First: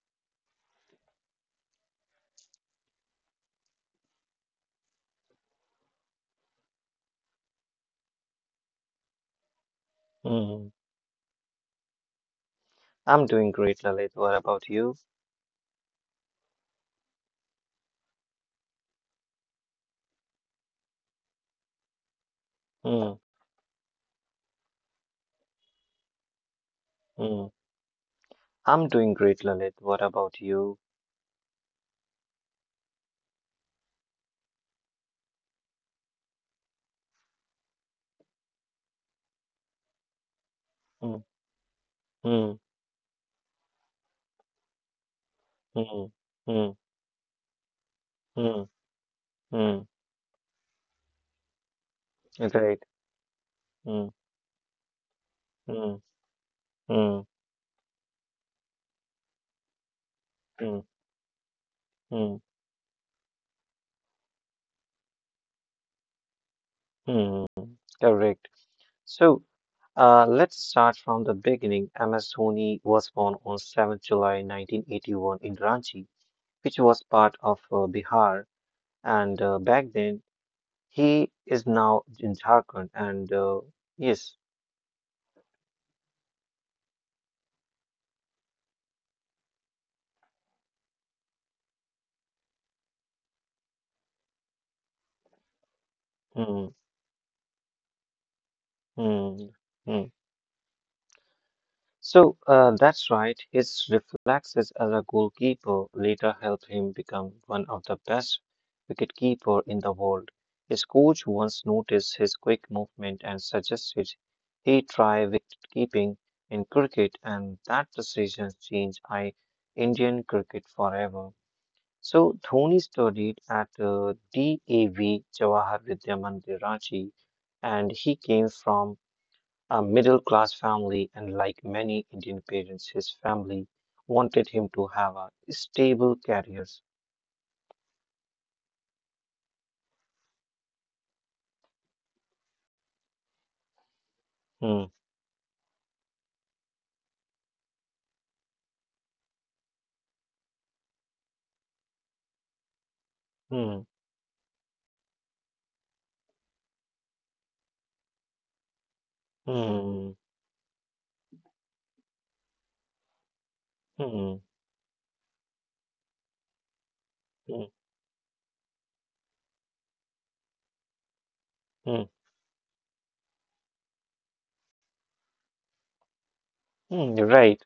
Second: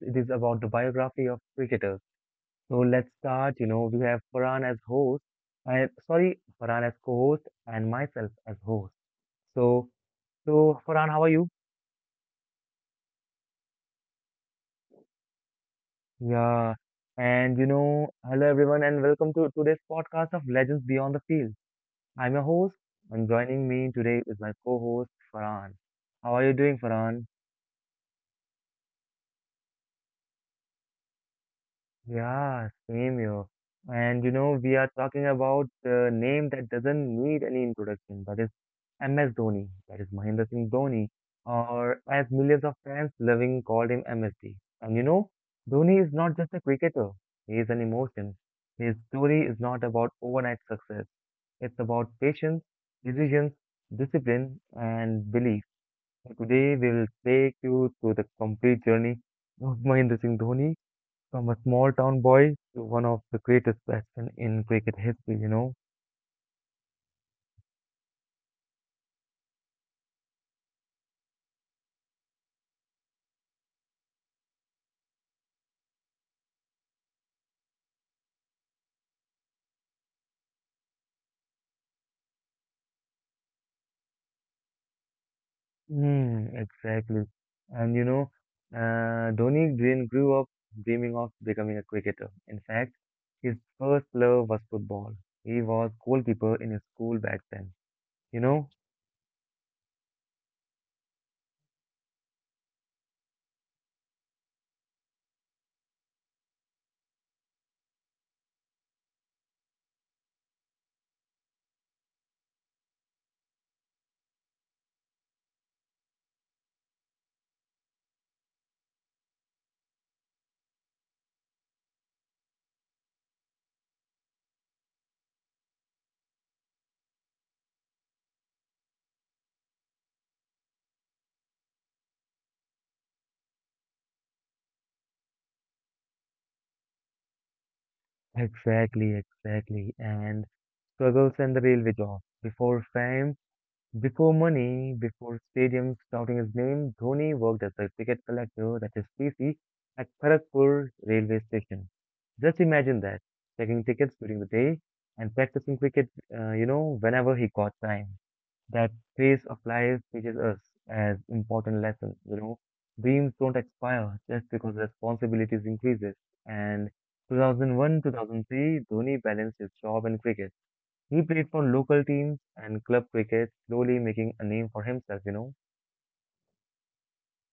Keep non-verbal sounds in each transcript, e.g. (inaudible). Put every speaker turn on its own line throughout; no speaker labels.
it is about the biography of cricketers. So let's start. We have Farhan as host, Farhan as co-host, and myself as host. So,
Mm.
so Farhan, how are you?
I'm doing great, Lalit. What about you?
Yeah, hello everyone, and welcome to today's podcast of Legends Beyond the Field. I'm your host,
Mm.
and joining me today is my co-host Farhan. How are you doing, Farhan?
Mm. I'm doing great, Lalit. What about you?
Yeah, same here. And we are talking about the name that doesn't need any introduction. That is MS Dhoni. That is Mahendra Singh Dhoni,
Mm.
or as
Mm.
millions of fans loving called him MSD. And you know, Dhoni
Mm.
is not just a
Mm.
cricketer. He is an emotion.
Mm.
His story is not
Mm.
about overnight success. It's about patience,
Great.
decisions,
Mm.
discipline, and belief.
Mm.
So today we will
Mm.
take you through the complete journey of Mahendra Singh
Mm.
Dhoni from a small town
Mm.
boy to one of the greatest batsmen in cricket history.
Mm. Correct. So, let's start from the beginning. MS Dhoni was born on 7th July 1981 in Ranchi, which was part of Bihar. And back then, he is now in Jharkhand. And yes.
Mm, exactly. And you know, Dhoni Green grew up dreaming of becoming a cricketer. In fact, his first love was football. He was goalkeeper in his school back then. You know?
Mm, mm. So that's right. His reflexes as a goalkeeper later helped him become one of the best wicketkeeper in the world. His coach once noticed his quick movement and suggested he try wicketkeeping in cricket, and that decision changed I Indian cricket forever. So Dhoni studied at DAV Jawahar Vidya Mandir, Ranchi, and he came from a middle class family, and like many Indian parents, his family wanted him to have a stable career.
Exactly, exactly. And struggles and the railway job. Before fame, before
Hmm,
money, before stadiums shouting his name, Dhoni worked as a ticket collector, that is TC, at Kharagpur railway station. Just imagine that,
hmm,
checking tickets during the day and practicing cricket, whenever he got time. That phase of life
hmm,
teaches us as important lessons. Dreams don't expire
hmm,
just because responsibilities increases. And
hmm,
2001-2003, Dhoni balanced his job and cricket. He played for
hmm,
local teams and club cricket, slowly making a name for himself.
hmm, you're right.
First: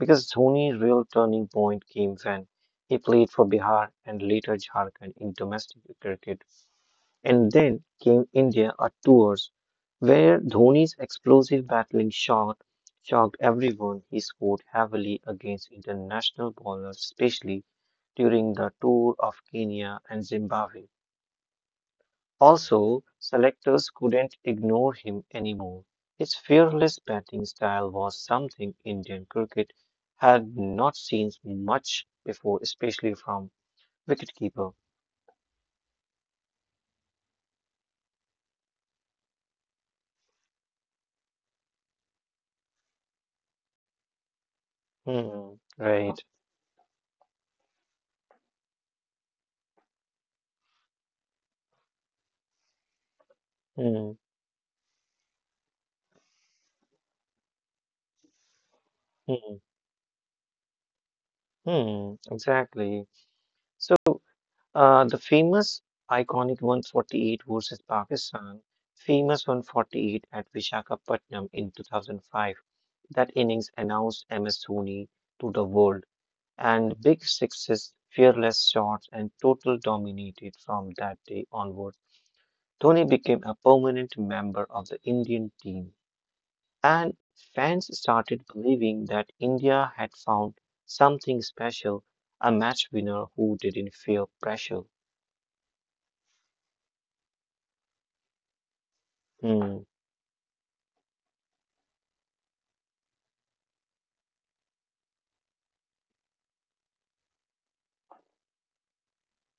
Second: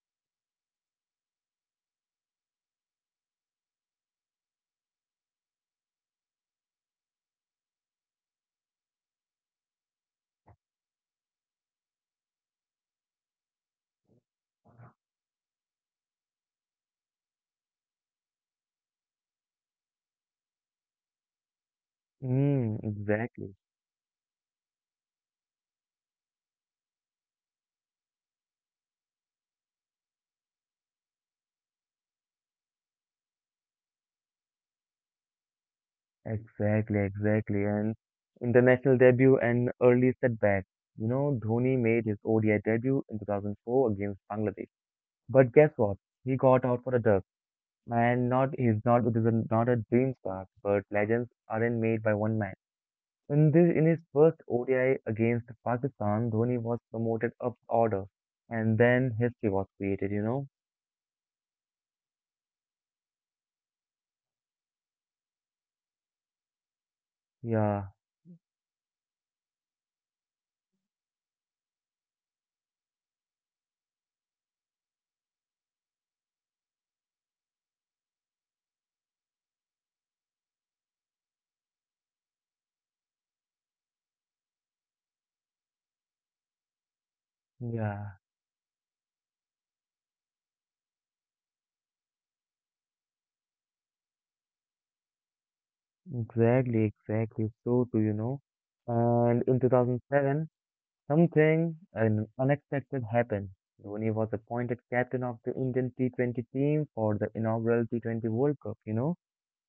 Because Dhoni's real turning point came when he played for Bihar and later Jharkhand in domestic cricket. And then came India at tours, where Dhoni's explosive battling shot shocked everyone. He scored heavily against international bowlers, especially during the tour of Kenya and Zimbabwe.
Mm,
Also,
exactly,
selectors couldn't ignore him anymore. His fearless batting style was something Indian cricket had not seen much before, especially from wicketkeeper.
exactly, exactly. And international debut and early setback. Dhoni made his ODI debut in 2004 against Bangladesh. But guess
Hmm,
what? He
right.
got out for a duck. And not he's not This is not a dream start, but legends aren't made by one man. In his
Hmm,
first ODI against Pakistan, Dhoni was promoted up order, and then history was
hmm.
created.
Hmm, exactly. So, the famous iconic 148
Yeah,
versus Pakistan, famous 148 at Vishakhapatnam in 2005, that innings announced MS Dhoni to the world, and big sixes, fearless shots, and total dominated from that day onward. Dhoni became a permanent member of the Indian team and fans
yeah,
started believing that India had found something special, a match winner who didn't feel pressure.
exactly, exactly. So too. And in
Hmm,
2007, something an unexpected happened. Dhoni was appointed captain of the Indian T20 team for the inaugural T20 World Cup,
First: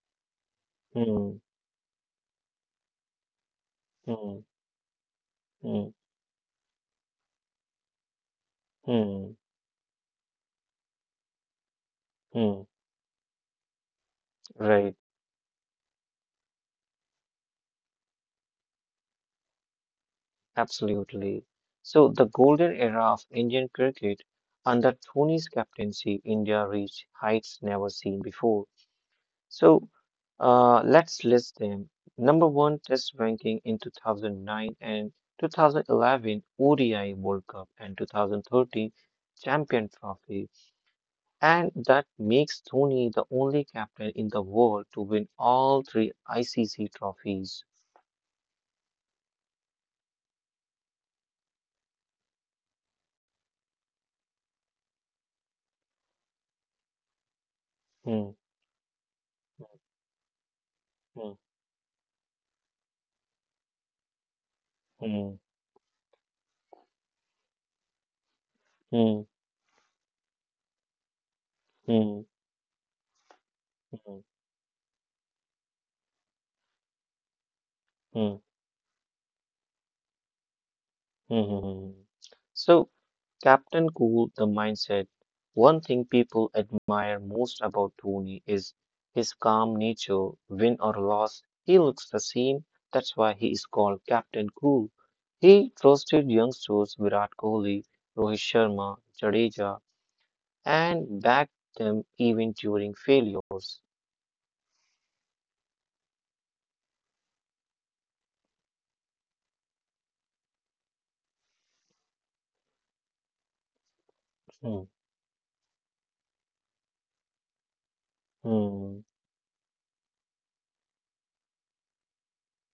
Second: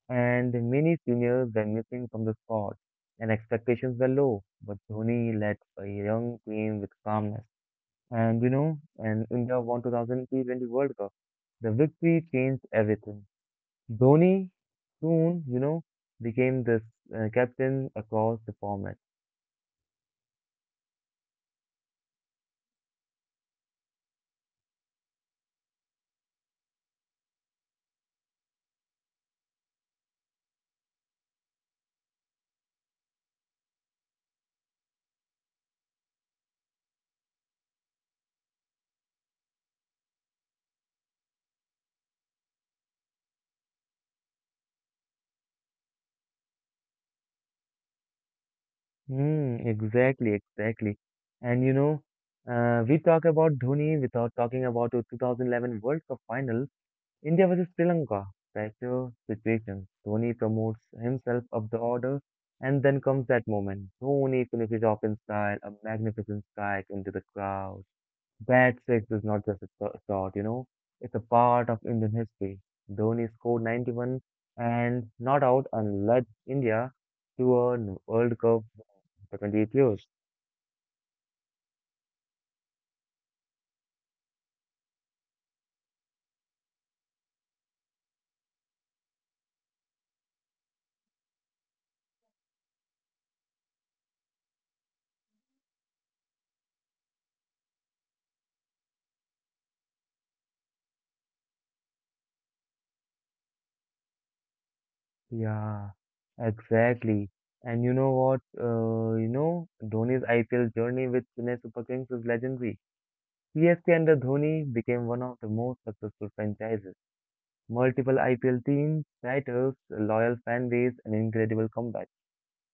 and many
hmm,
seniors were missing from the squad, and expectations were
hmm,
low. But Dhoni led a
hmm,
young team with calmness, and
hmm,
India won 2000 T20 World Cup. The victory
hmm.
changed everything. Dhoni
Right,
soon became this captain across the format.
absolutely. So, the golden era of Indian cricket under Dhoni's captaincy, India reached heights never seen before. So let's list them. Number one, Test ranking in 2009 and 2011 ODI World Cup and 2013 Champion Trophy. And that makes Dhoni the only captain in the world to win all three ICC trophies.
Mm, exactly, exactly. And we talk about Dhoni without talking about the 2011 World Cup final, India versus Sri Lanka.
Hmm,
Fracture situation. Dhoni promotes
hmm,
himself up the order, and then comes that moment. Dhoni finishes off in
hmm,
style, a magnificent strike into the crowd. Bad six
hmm,
is not just a thought, it's a part of Indian
hmm,
history. Dhoni scored
hmm,
91 and not out and led India to a
hmm,
World Cup for 28 years.
hmm, hmm, hmm. So, Captain Cool, the mindset. One thing people admire most about Tony is his calm nature. Win or loss, he looks the same. That's why he is called Captain Cool. He trusted youngsters Virat Kohli, Rohit Sharma, Jadeja, and backed them even during failures.
Yeah, exactly. And you know what? Dhoni's IPL journey with Chennai Super Kings is legendary. CSK under Dhoni
Hmm,
became one of the most successful franchises. Multiple IPL
hmm,
teams, titles, a loyal fan base, and incredible comeback.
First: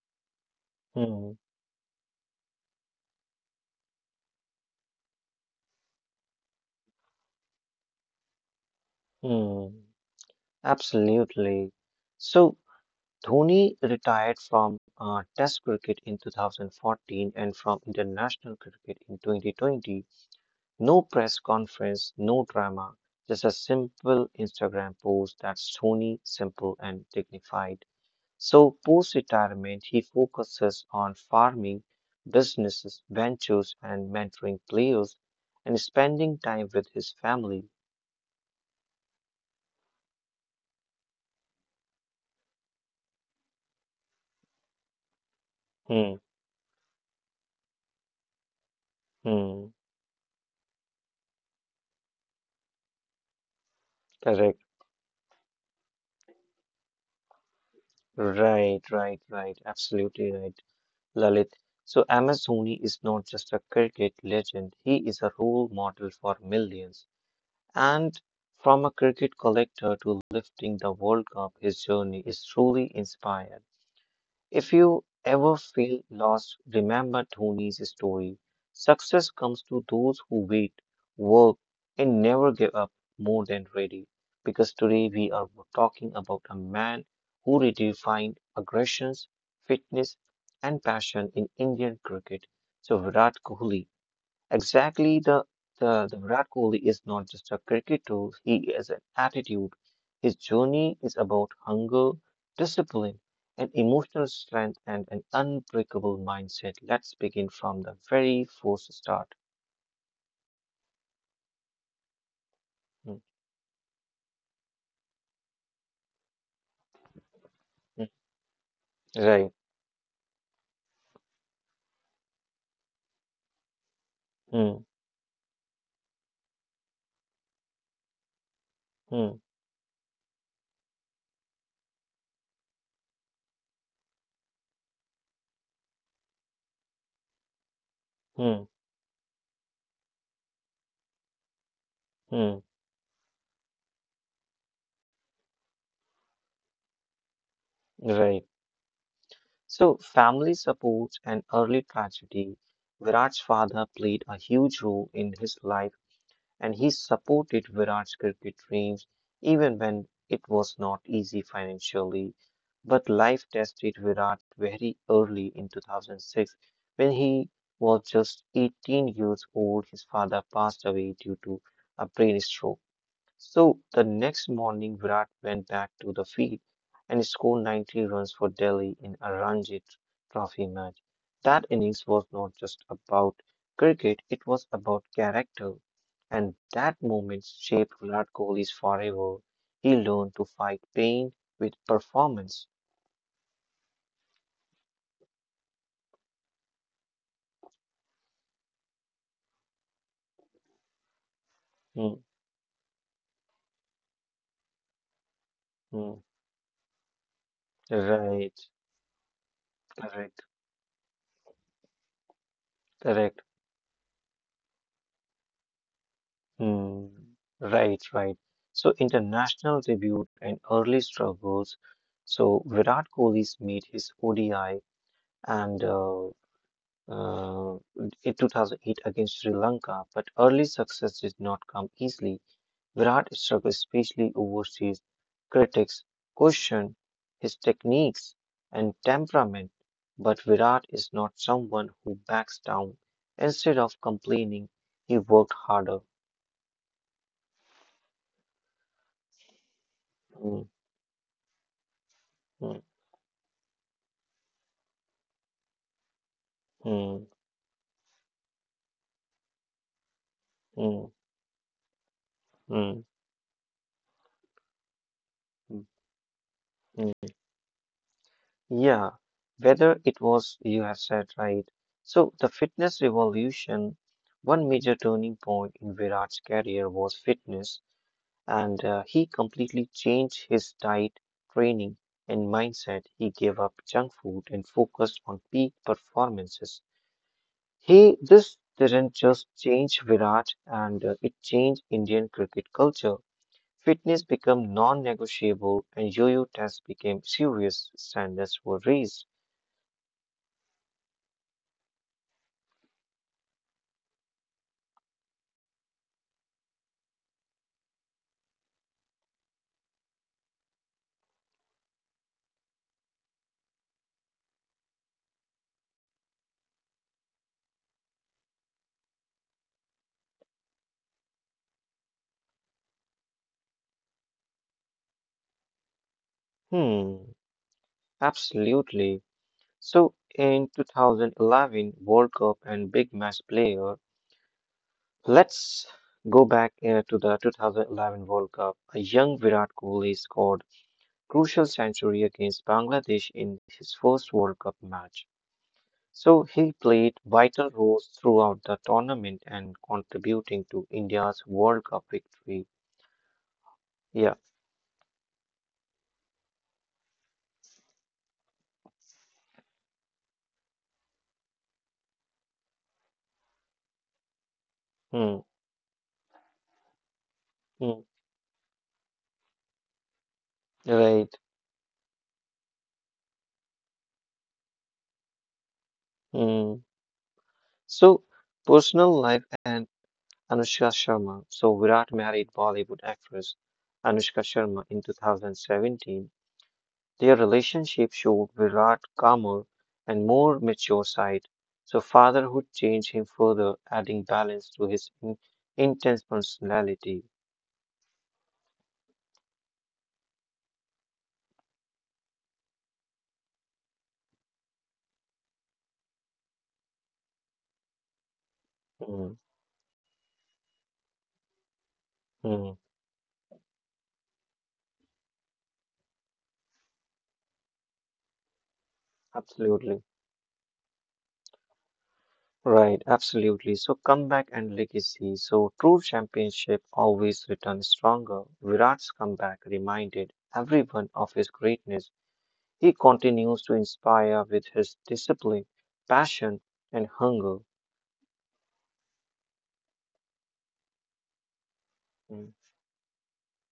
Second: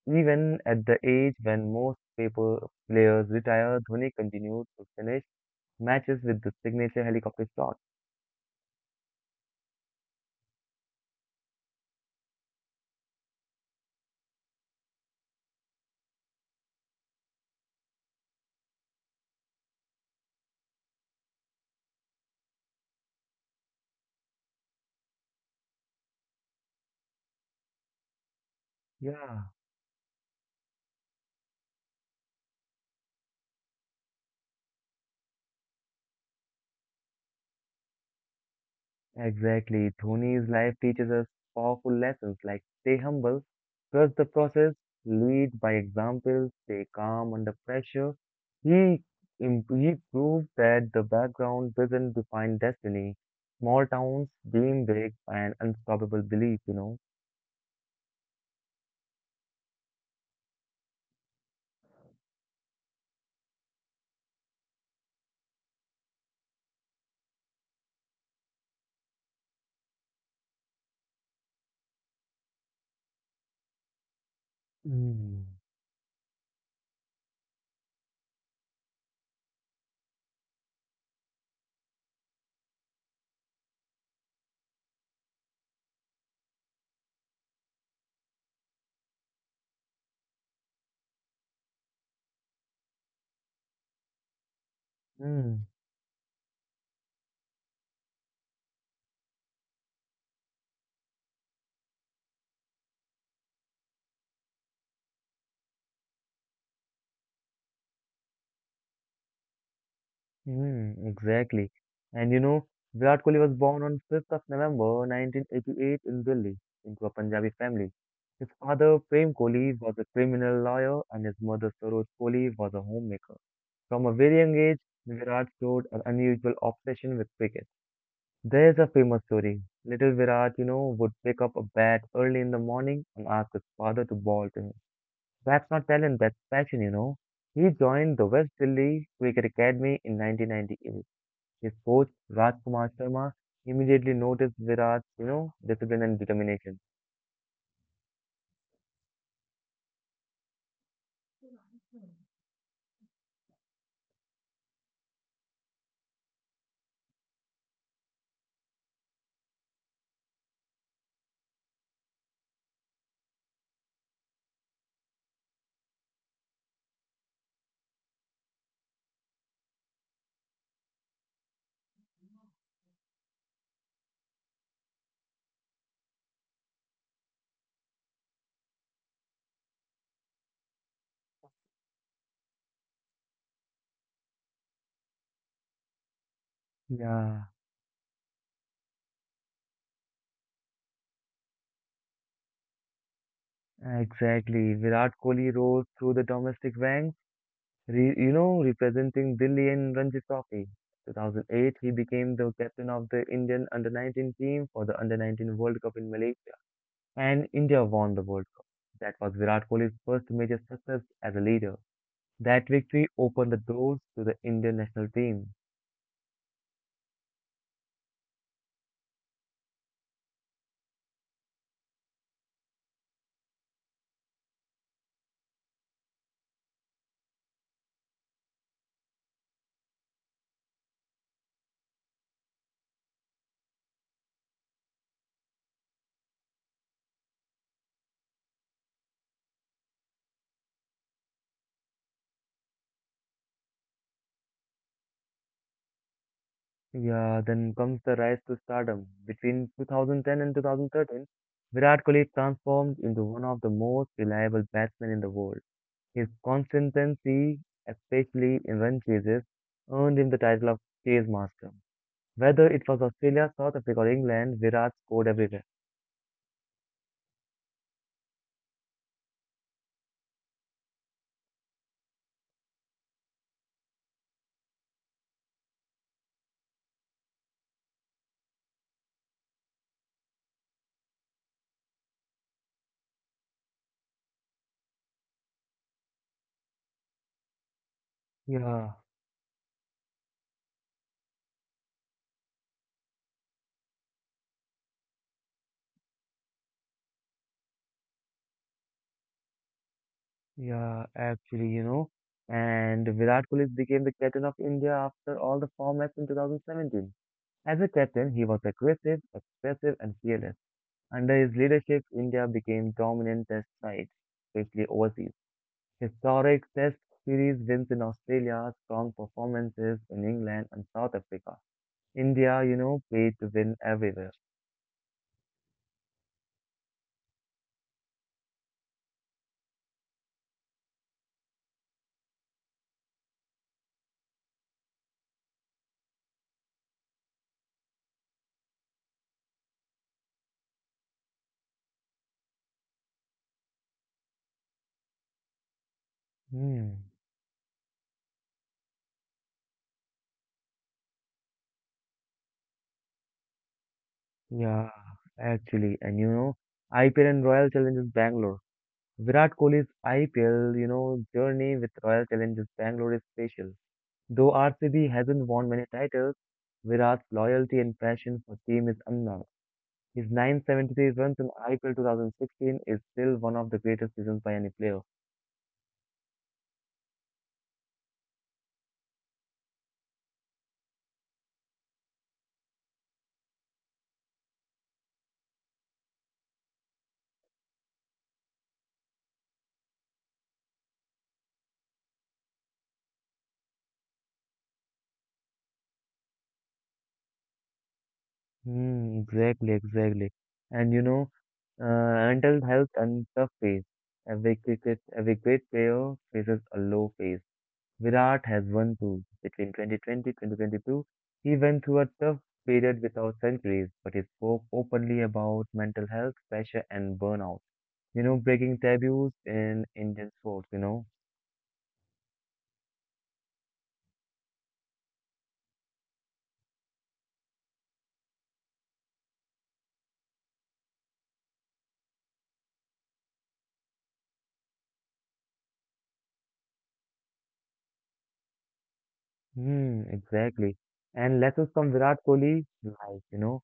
Even at the age
hmm,
when most people players retire, Dhoni continued to finish matches with the signature helicopter shot.
hmm. Absolutely. So Dhoni retired from Test cricket in 2014 and from international cricket in 2020. No press conference, no drama, just a simple Instagram post that's Dhoni, simple and dignified. So, post
Yeah,
retirement, he focuses on farming, businesses, ventures, and mentoring players and spending time with his family.
exactly. Dhoni's life teaches us powerful lessons like stay humble, trust the process, lead by
Hmm,
example, stay calm under pressure. He, im-
hmm,
he proved that the background doesn't define destiny. Small towns,
correct.
dream big, and unstoppable belief.
Right, right, right. Absolutely right. Lalit. So Amazoni is not just a cricket legend, he is a role model for millions. And from a cricket collector to lifting the World Cup, his journey is truly inspired. If you
Mm.
ever feel lost, remember Dhoni's story. Success comes to those who wait, work, and never give up more than ready. Because today we are talking about a man who redefined aggressions, fitness, and passion in Indian cricket. So, Virat Kohli. Exactly, the,
Hmm.
the, the Virat Kohli is not just a cricket tool, he is an attitude. His journey is about hunger, discipline, and emotional strength and an unbreakable mindset. Let's begin from the very first start.
Mm, exactly. And you know, Virat
Mm,
Kohli was born on 5th of November 1988 in Delhi into a Punjabi family.
mm,
His father, Prem
right.
Kohli, was a criminal lawyer and his mother, Saroj Kohli, was a homemaker. From a very young age,
Mm,
Virat showed an unusual obsession with cricket. There's a famous
mm,
story. Little Virat, would pick up a bat early in the morning and ask his father to bowl to him. That's not talent, that's passion. He joined the West
mm,
Delhi Cricket Academy in 1998. His coach,
mm,
Rajkumar Sharma, immediately noticed Virat's, discipline and determination.
right. So, family support and early tragedy. Virat's father played a huge role in his life and he supported Virat's cricket dreams even when it was not easy financially. But life tested Virat very early in 2006 when he was just 18 years old. His father passed away due to a brain stroke. So the next morning, Virat went back to the field and scored 90 runs for Delhi in a Ranji Trophy match. That innings was not just about cricket, it was about character. And that moment
Yeah,
shaped Virat Kohli's forever. He learned to fight pain with performance.
exactly. Virat Kohli rose through the domestic ranks, representing Delhi in Ranji Trophy. 2008, he
Mm,
became the captain of the Indian under-19 team for the under-19 World Cup in
mm,
Malaysia, and India won the World
right,
Cup. That was Virat Kohli's first
correct,
major success as a leader. That victory
correct.
opened the doors to the Indian national team.
Mm, right, right. So international debut and early struggles. So Virat Kohli's made his ODI and uh, in 2008 against Sri Lanka, but early success did not come easily. Virat struggled, especially overseas. Critics questioned his techniques and temperament, but Virat is not someone who backs down. Instead of complaining, he worked harder.
Yeah, then comes the rise to stardom. Between 2010 and
Mm,
2013, Virat Kohli
mm.
transformed into one of the most reliable batsmen in the world. His
Mm,
consistency, especially in run chases, earned him the title of
mm,
Chase Master. Whether it was
mm,
Australia, South Africa, or England, Virat scored everywhere.
mm, mm. Yeah, whether it was, you have said right. So, the fitness revolution, one major turning point in Virat's career was fitness, and he completely changed his diet, training, and mindset. He gave up junk food and focused on peak performances. This
Yeah,
didn't just change Virat, and it changed Indian cricket culture. Fitness became non-negotiable and yo-yo tests became serious. Standards were raised.
yeah, actually. And Virat Kohli became the captain of India after all the formats in 2017. As a captain, he was aggressive, expressive, and fearless. Under his leadership, India became dominant test sites, especially overseas. Historic test series wins in Australia, strong performances in England and South Africa. India, played to win everywhere.
Hmm, absolutely. So in 2011 World Cup and big match player, let's go back to the 2011 World Cup. A young Virat Kohli scored crucial century against Bangladesh in his first World Cup match. So he
Hmm.
played vital roles throughout the tournament and contributing to India's World Cup victory. Yeah.
Yeah, actually, IPL and Royal Challengers Bangalore. Virat Kohli's IPL, journey with Royal Challengers Bangalore is special. Though RCB
Hmm.
hasn't won many titles, Virat's loyalty and
Mm,
passion for team is unknown. His 973
right.
runs in IPL 2016 is still one of the greatest seasons by any player.
Mm. So, personal life and Anushka Sharma. So, Virat married Bollywood actress Anushka Sharma in 2017. Their relationship showed Virat calmer and more mature side. So, fatherhood changed him further, adding balance to his in intense personality.
Hmm, exactly, exactly. And you know, mental health and tough phase. Every great player faces a low phase. Virat has won too.
Mm,
Between 2020 2022, he went through a tough
mm,
period without centuries, but he spoke openly about mental health, pressure, and burnout. Breaking taboos in
absolutely.
Indian sports.
Right, absolutely. So comeback and legacy. So true championship always returns stronger. Virat's comeback reminded everyone of his greatness. He continues to inspire with his discipline, passion, and hunger.
Hmm, exactly. And lessons from Virat
Mm,
Kohli, life.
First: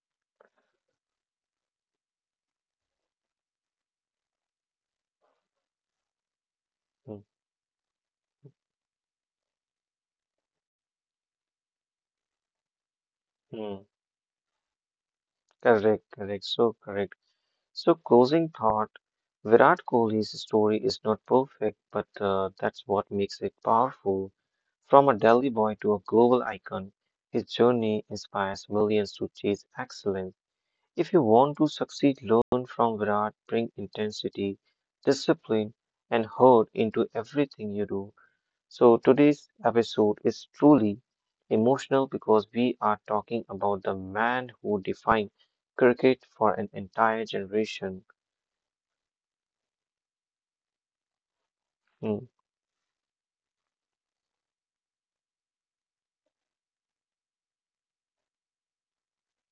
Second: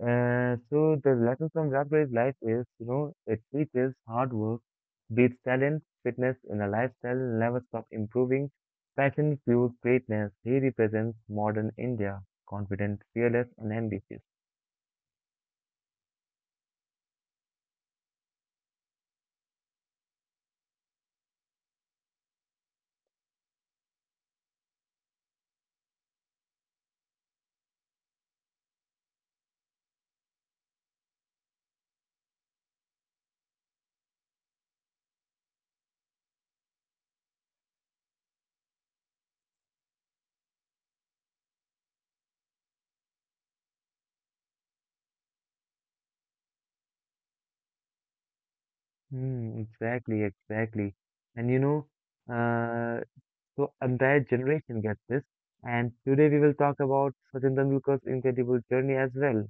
So the lessons from Virat Kohli's life is, it teaches hard work, beats talent, fitness in a lifestyle,
mm,
never stop improving, passion fuels greatness. He represents modern India, confident, fearless, and
mm.
ambitious.
Correct, correct. So, closing thought Virat Kohli's story is not perfect, but that's what makes it powerful. From a Delhi boy to a global icon, his journey inspires millions to chase excellence. If you want to succeed, learn from Virat, bring intensity, discipline, and heart into everything you do. So, today's episode is truly emotional because we are talking about the man who defined cricket for an entire generation.
Hmm, exactly, exactly. And you know,
Mm,
uh. So entire generation gets this. And today we will talk about Sachin Tendulkar's incredible journey as well.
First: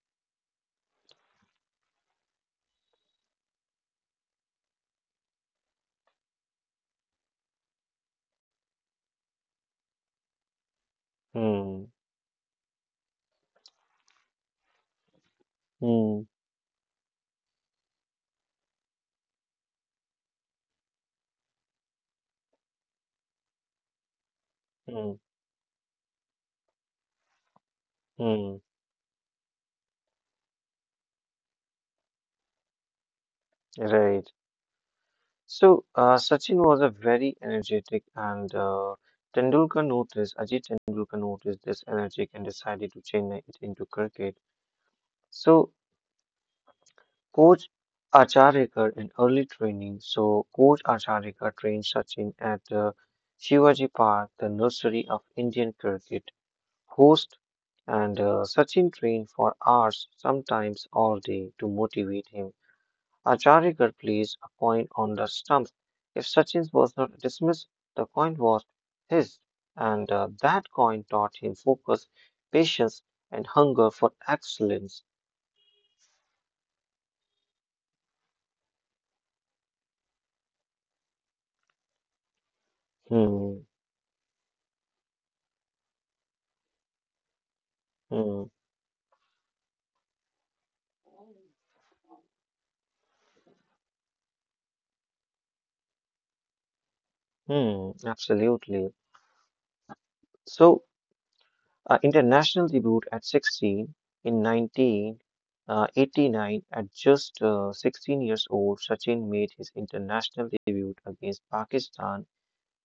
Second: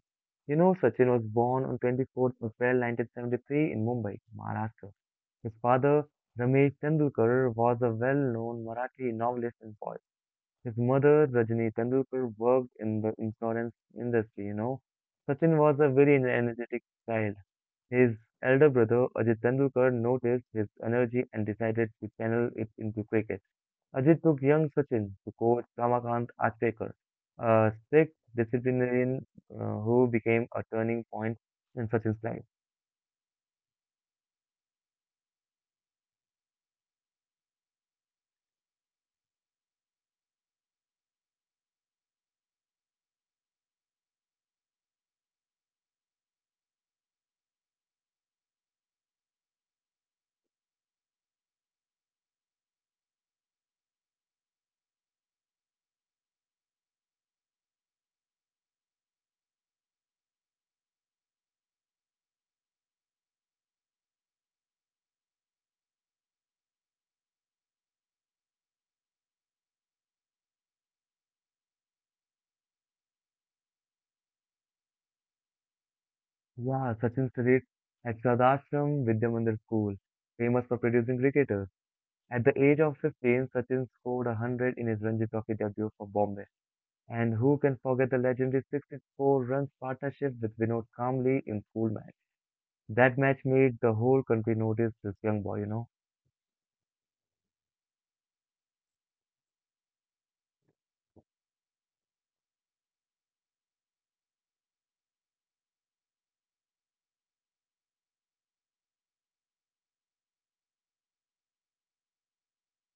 Sachin was born on 24th April 1973 in Mumbai, Maharashtra. His father, Ramesh Tendulkar, was a well-known Marathi novelist and poet. His mother, Rajni
mm,
Tendulkar, worked in the insurance industry. Sachin was a very
mm,
energetic child. His elder brother, Ajit Tendulkar, noticed his energy and decided to channel it into cricket. Ajit took young Sachin
mm,
to coach Ramakant Achekar, a strict
mm.
disciplinarian who became a turning point in Sachin's life.
Right. So, Sachin was a very energetic, and Ajit Tendulkar noticed this energy and decided to change it into cricket. So, Coach Acharikar in early training. So, Coach Acharikar trained Sachin at Shivaji Park, the nursery of Indian cricket. Host and Sachin trained for hours, sometimes all day, to motivate him. Acharya, Garg placed a coin on the stump. If Sachin was not dismissed, the coin was his, and that coin taught him focus, patience, and hunger for excellence.
Yeah, Sachin studied at Sadashram Vidyamandir School, famous for producing cricketers. At the age of 15,
Hmm,
Sachin scored 100 in his Ranji Trophy debut for Bombay. And who can forget the
hmm,
legendary 64 runs partnership with Vinod Kamli in school match? That match made the whole country notice this young boy.
hmm, absolutely. So, international debut at 16 in 1989. At just 16 years old, Sachin made his international debut against Pakistan.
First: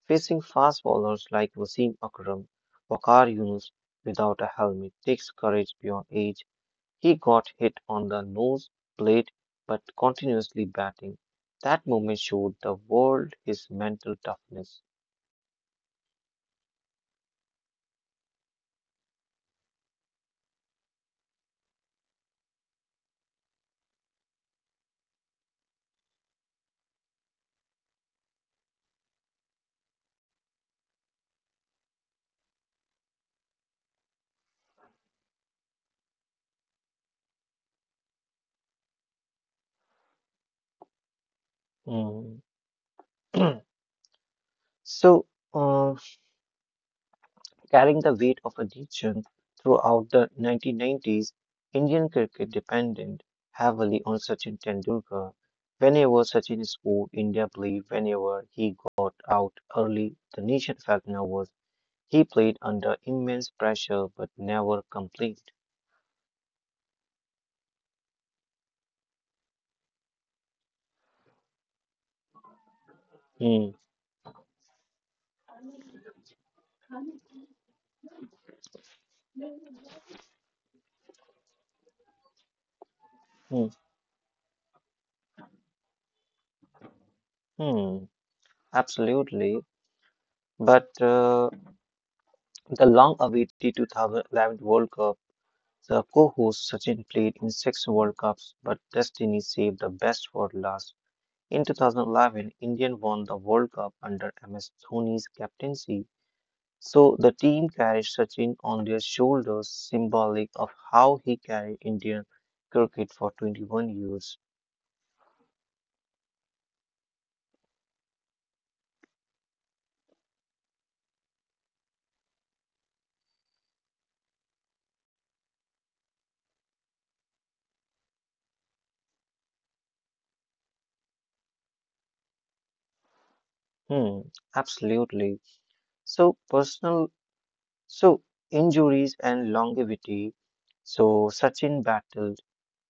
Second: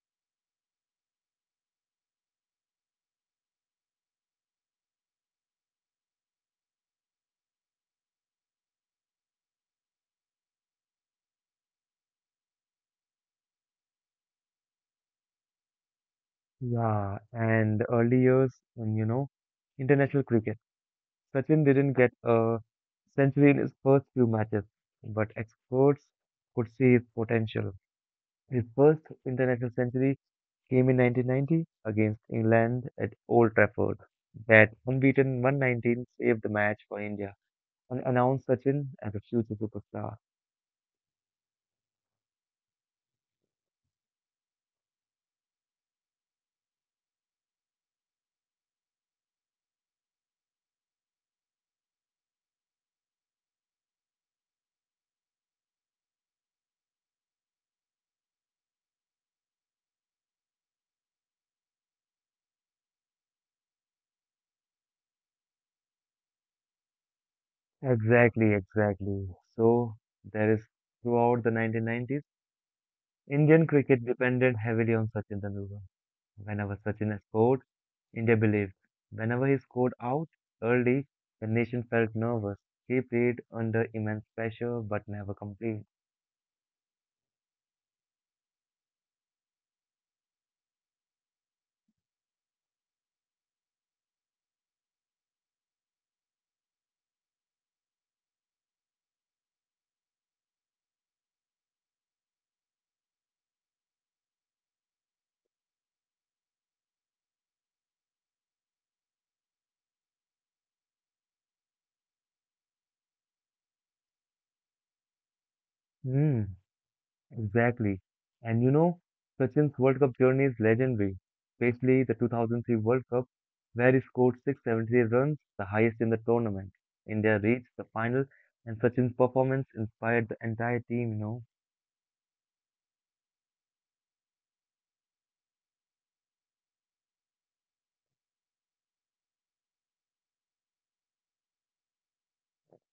Facing fast bowlers like Wasim Akram, Wakar Yunus without a helmet takes courage beyond age. He got hit on the nose plate but continuously batting. That moment showed the world his mental toughness.
Yeah, and early years, in international cricket. Sachin didn't get a century in his first few matches, but experts could see his potential. His first international century came in 1990 against England at Old Trafford. That unbeaten 119 saved the match for India and announced Sachin as a future superstar.
Mm. (clears throat) So, uh, carrying the weight of addiction throughout the 1990s, Indian cricket depended heavily on Sachin Tendulkar. Whenever Sachin scored, India played. Whenever he got out early, the nation felt nervous. He played under immense pressure but never complained.
Exactly, exactly. So there is Throughout the 1990s,
Hmm,
Indian cricket depended heavily on Sachin Tendulkar. Whenever Sachin scored, India believed. Whenever he scored out early, the nation felt nervous. He played
hmm,
under immense pressure but never complained.
hmm. Absolutely. But the long awaited 2011 World Cup, the co host Sachin played in six World Cups, but destiny saved the best for last. In 2011, India won the World Cup under MS Dhoni's captaincy, so the team carried Sachin on their shoulders, symbolic of how he carried Indian cricket for 21 years.
Mm, exactly. And you know, Sachin's World Cup journey is legendary, especially the 2003 World Cup, where he scored 673 runs, the highest in the tournament. India reached the final, and Sachin's performance inspired the entire team.
Hmm, absolutely. So personal, so injuries and longevity. So Sachin battled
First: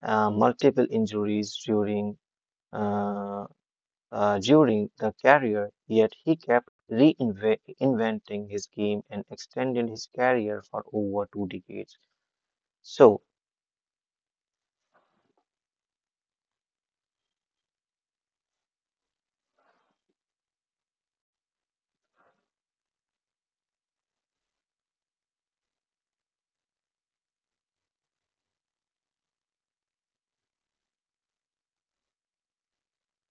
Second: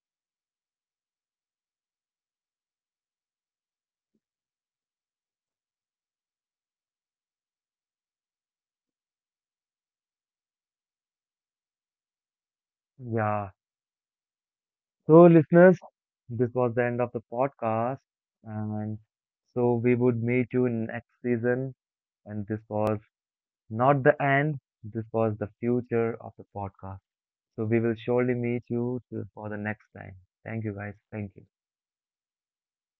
multiple injuries during uh, during the career, yet he kept reinventing his game and extended his career for over two decades. So,
Yeah, so, listeners, this was the end of the podcast. And so we would meet you in next season. And this was not the end, this was the future of the podcast. So we will surely meet you for the next time. Thank you, guys. Thank you.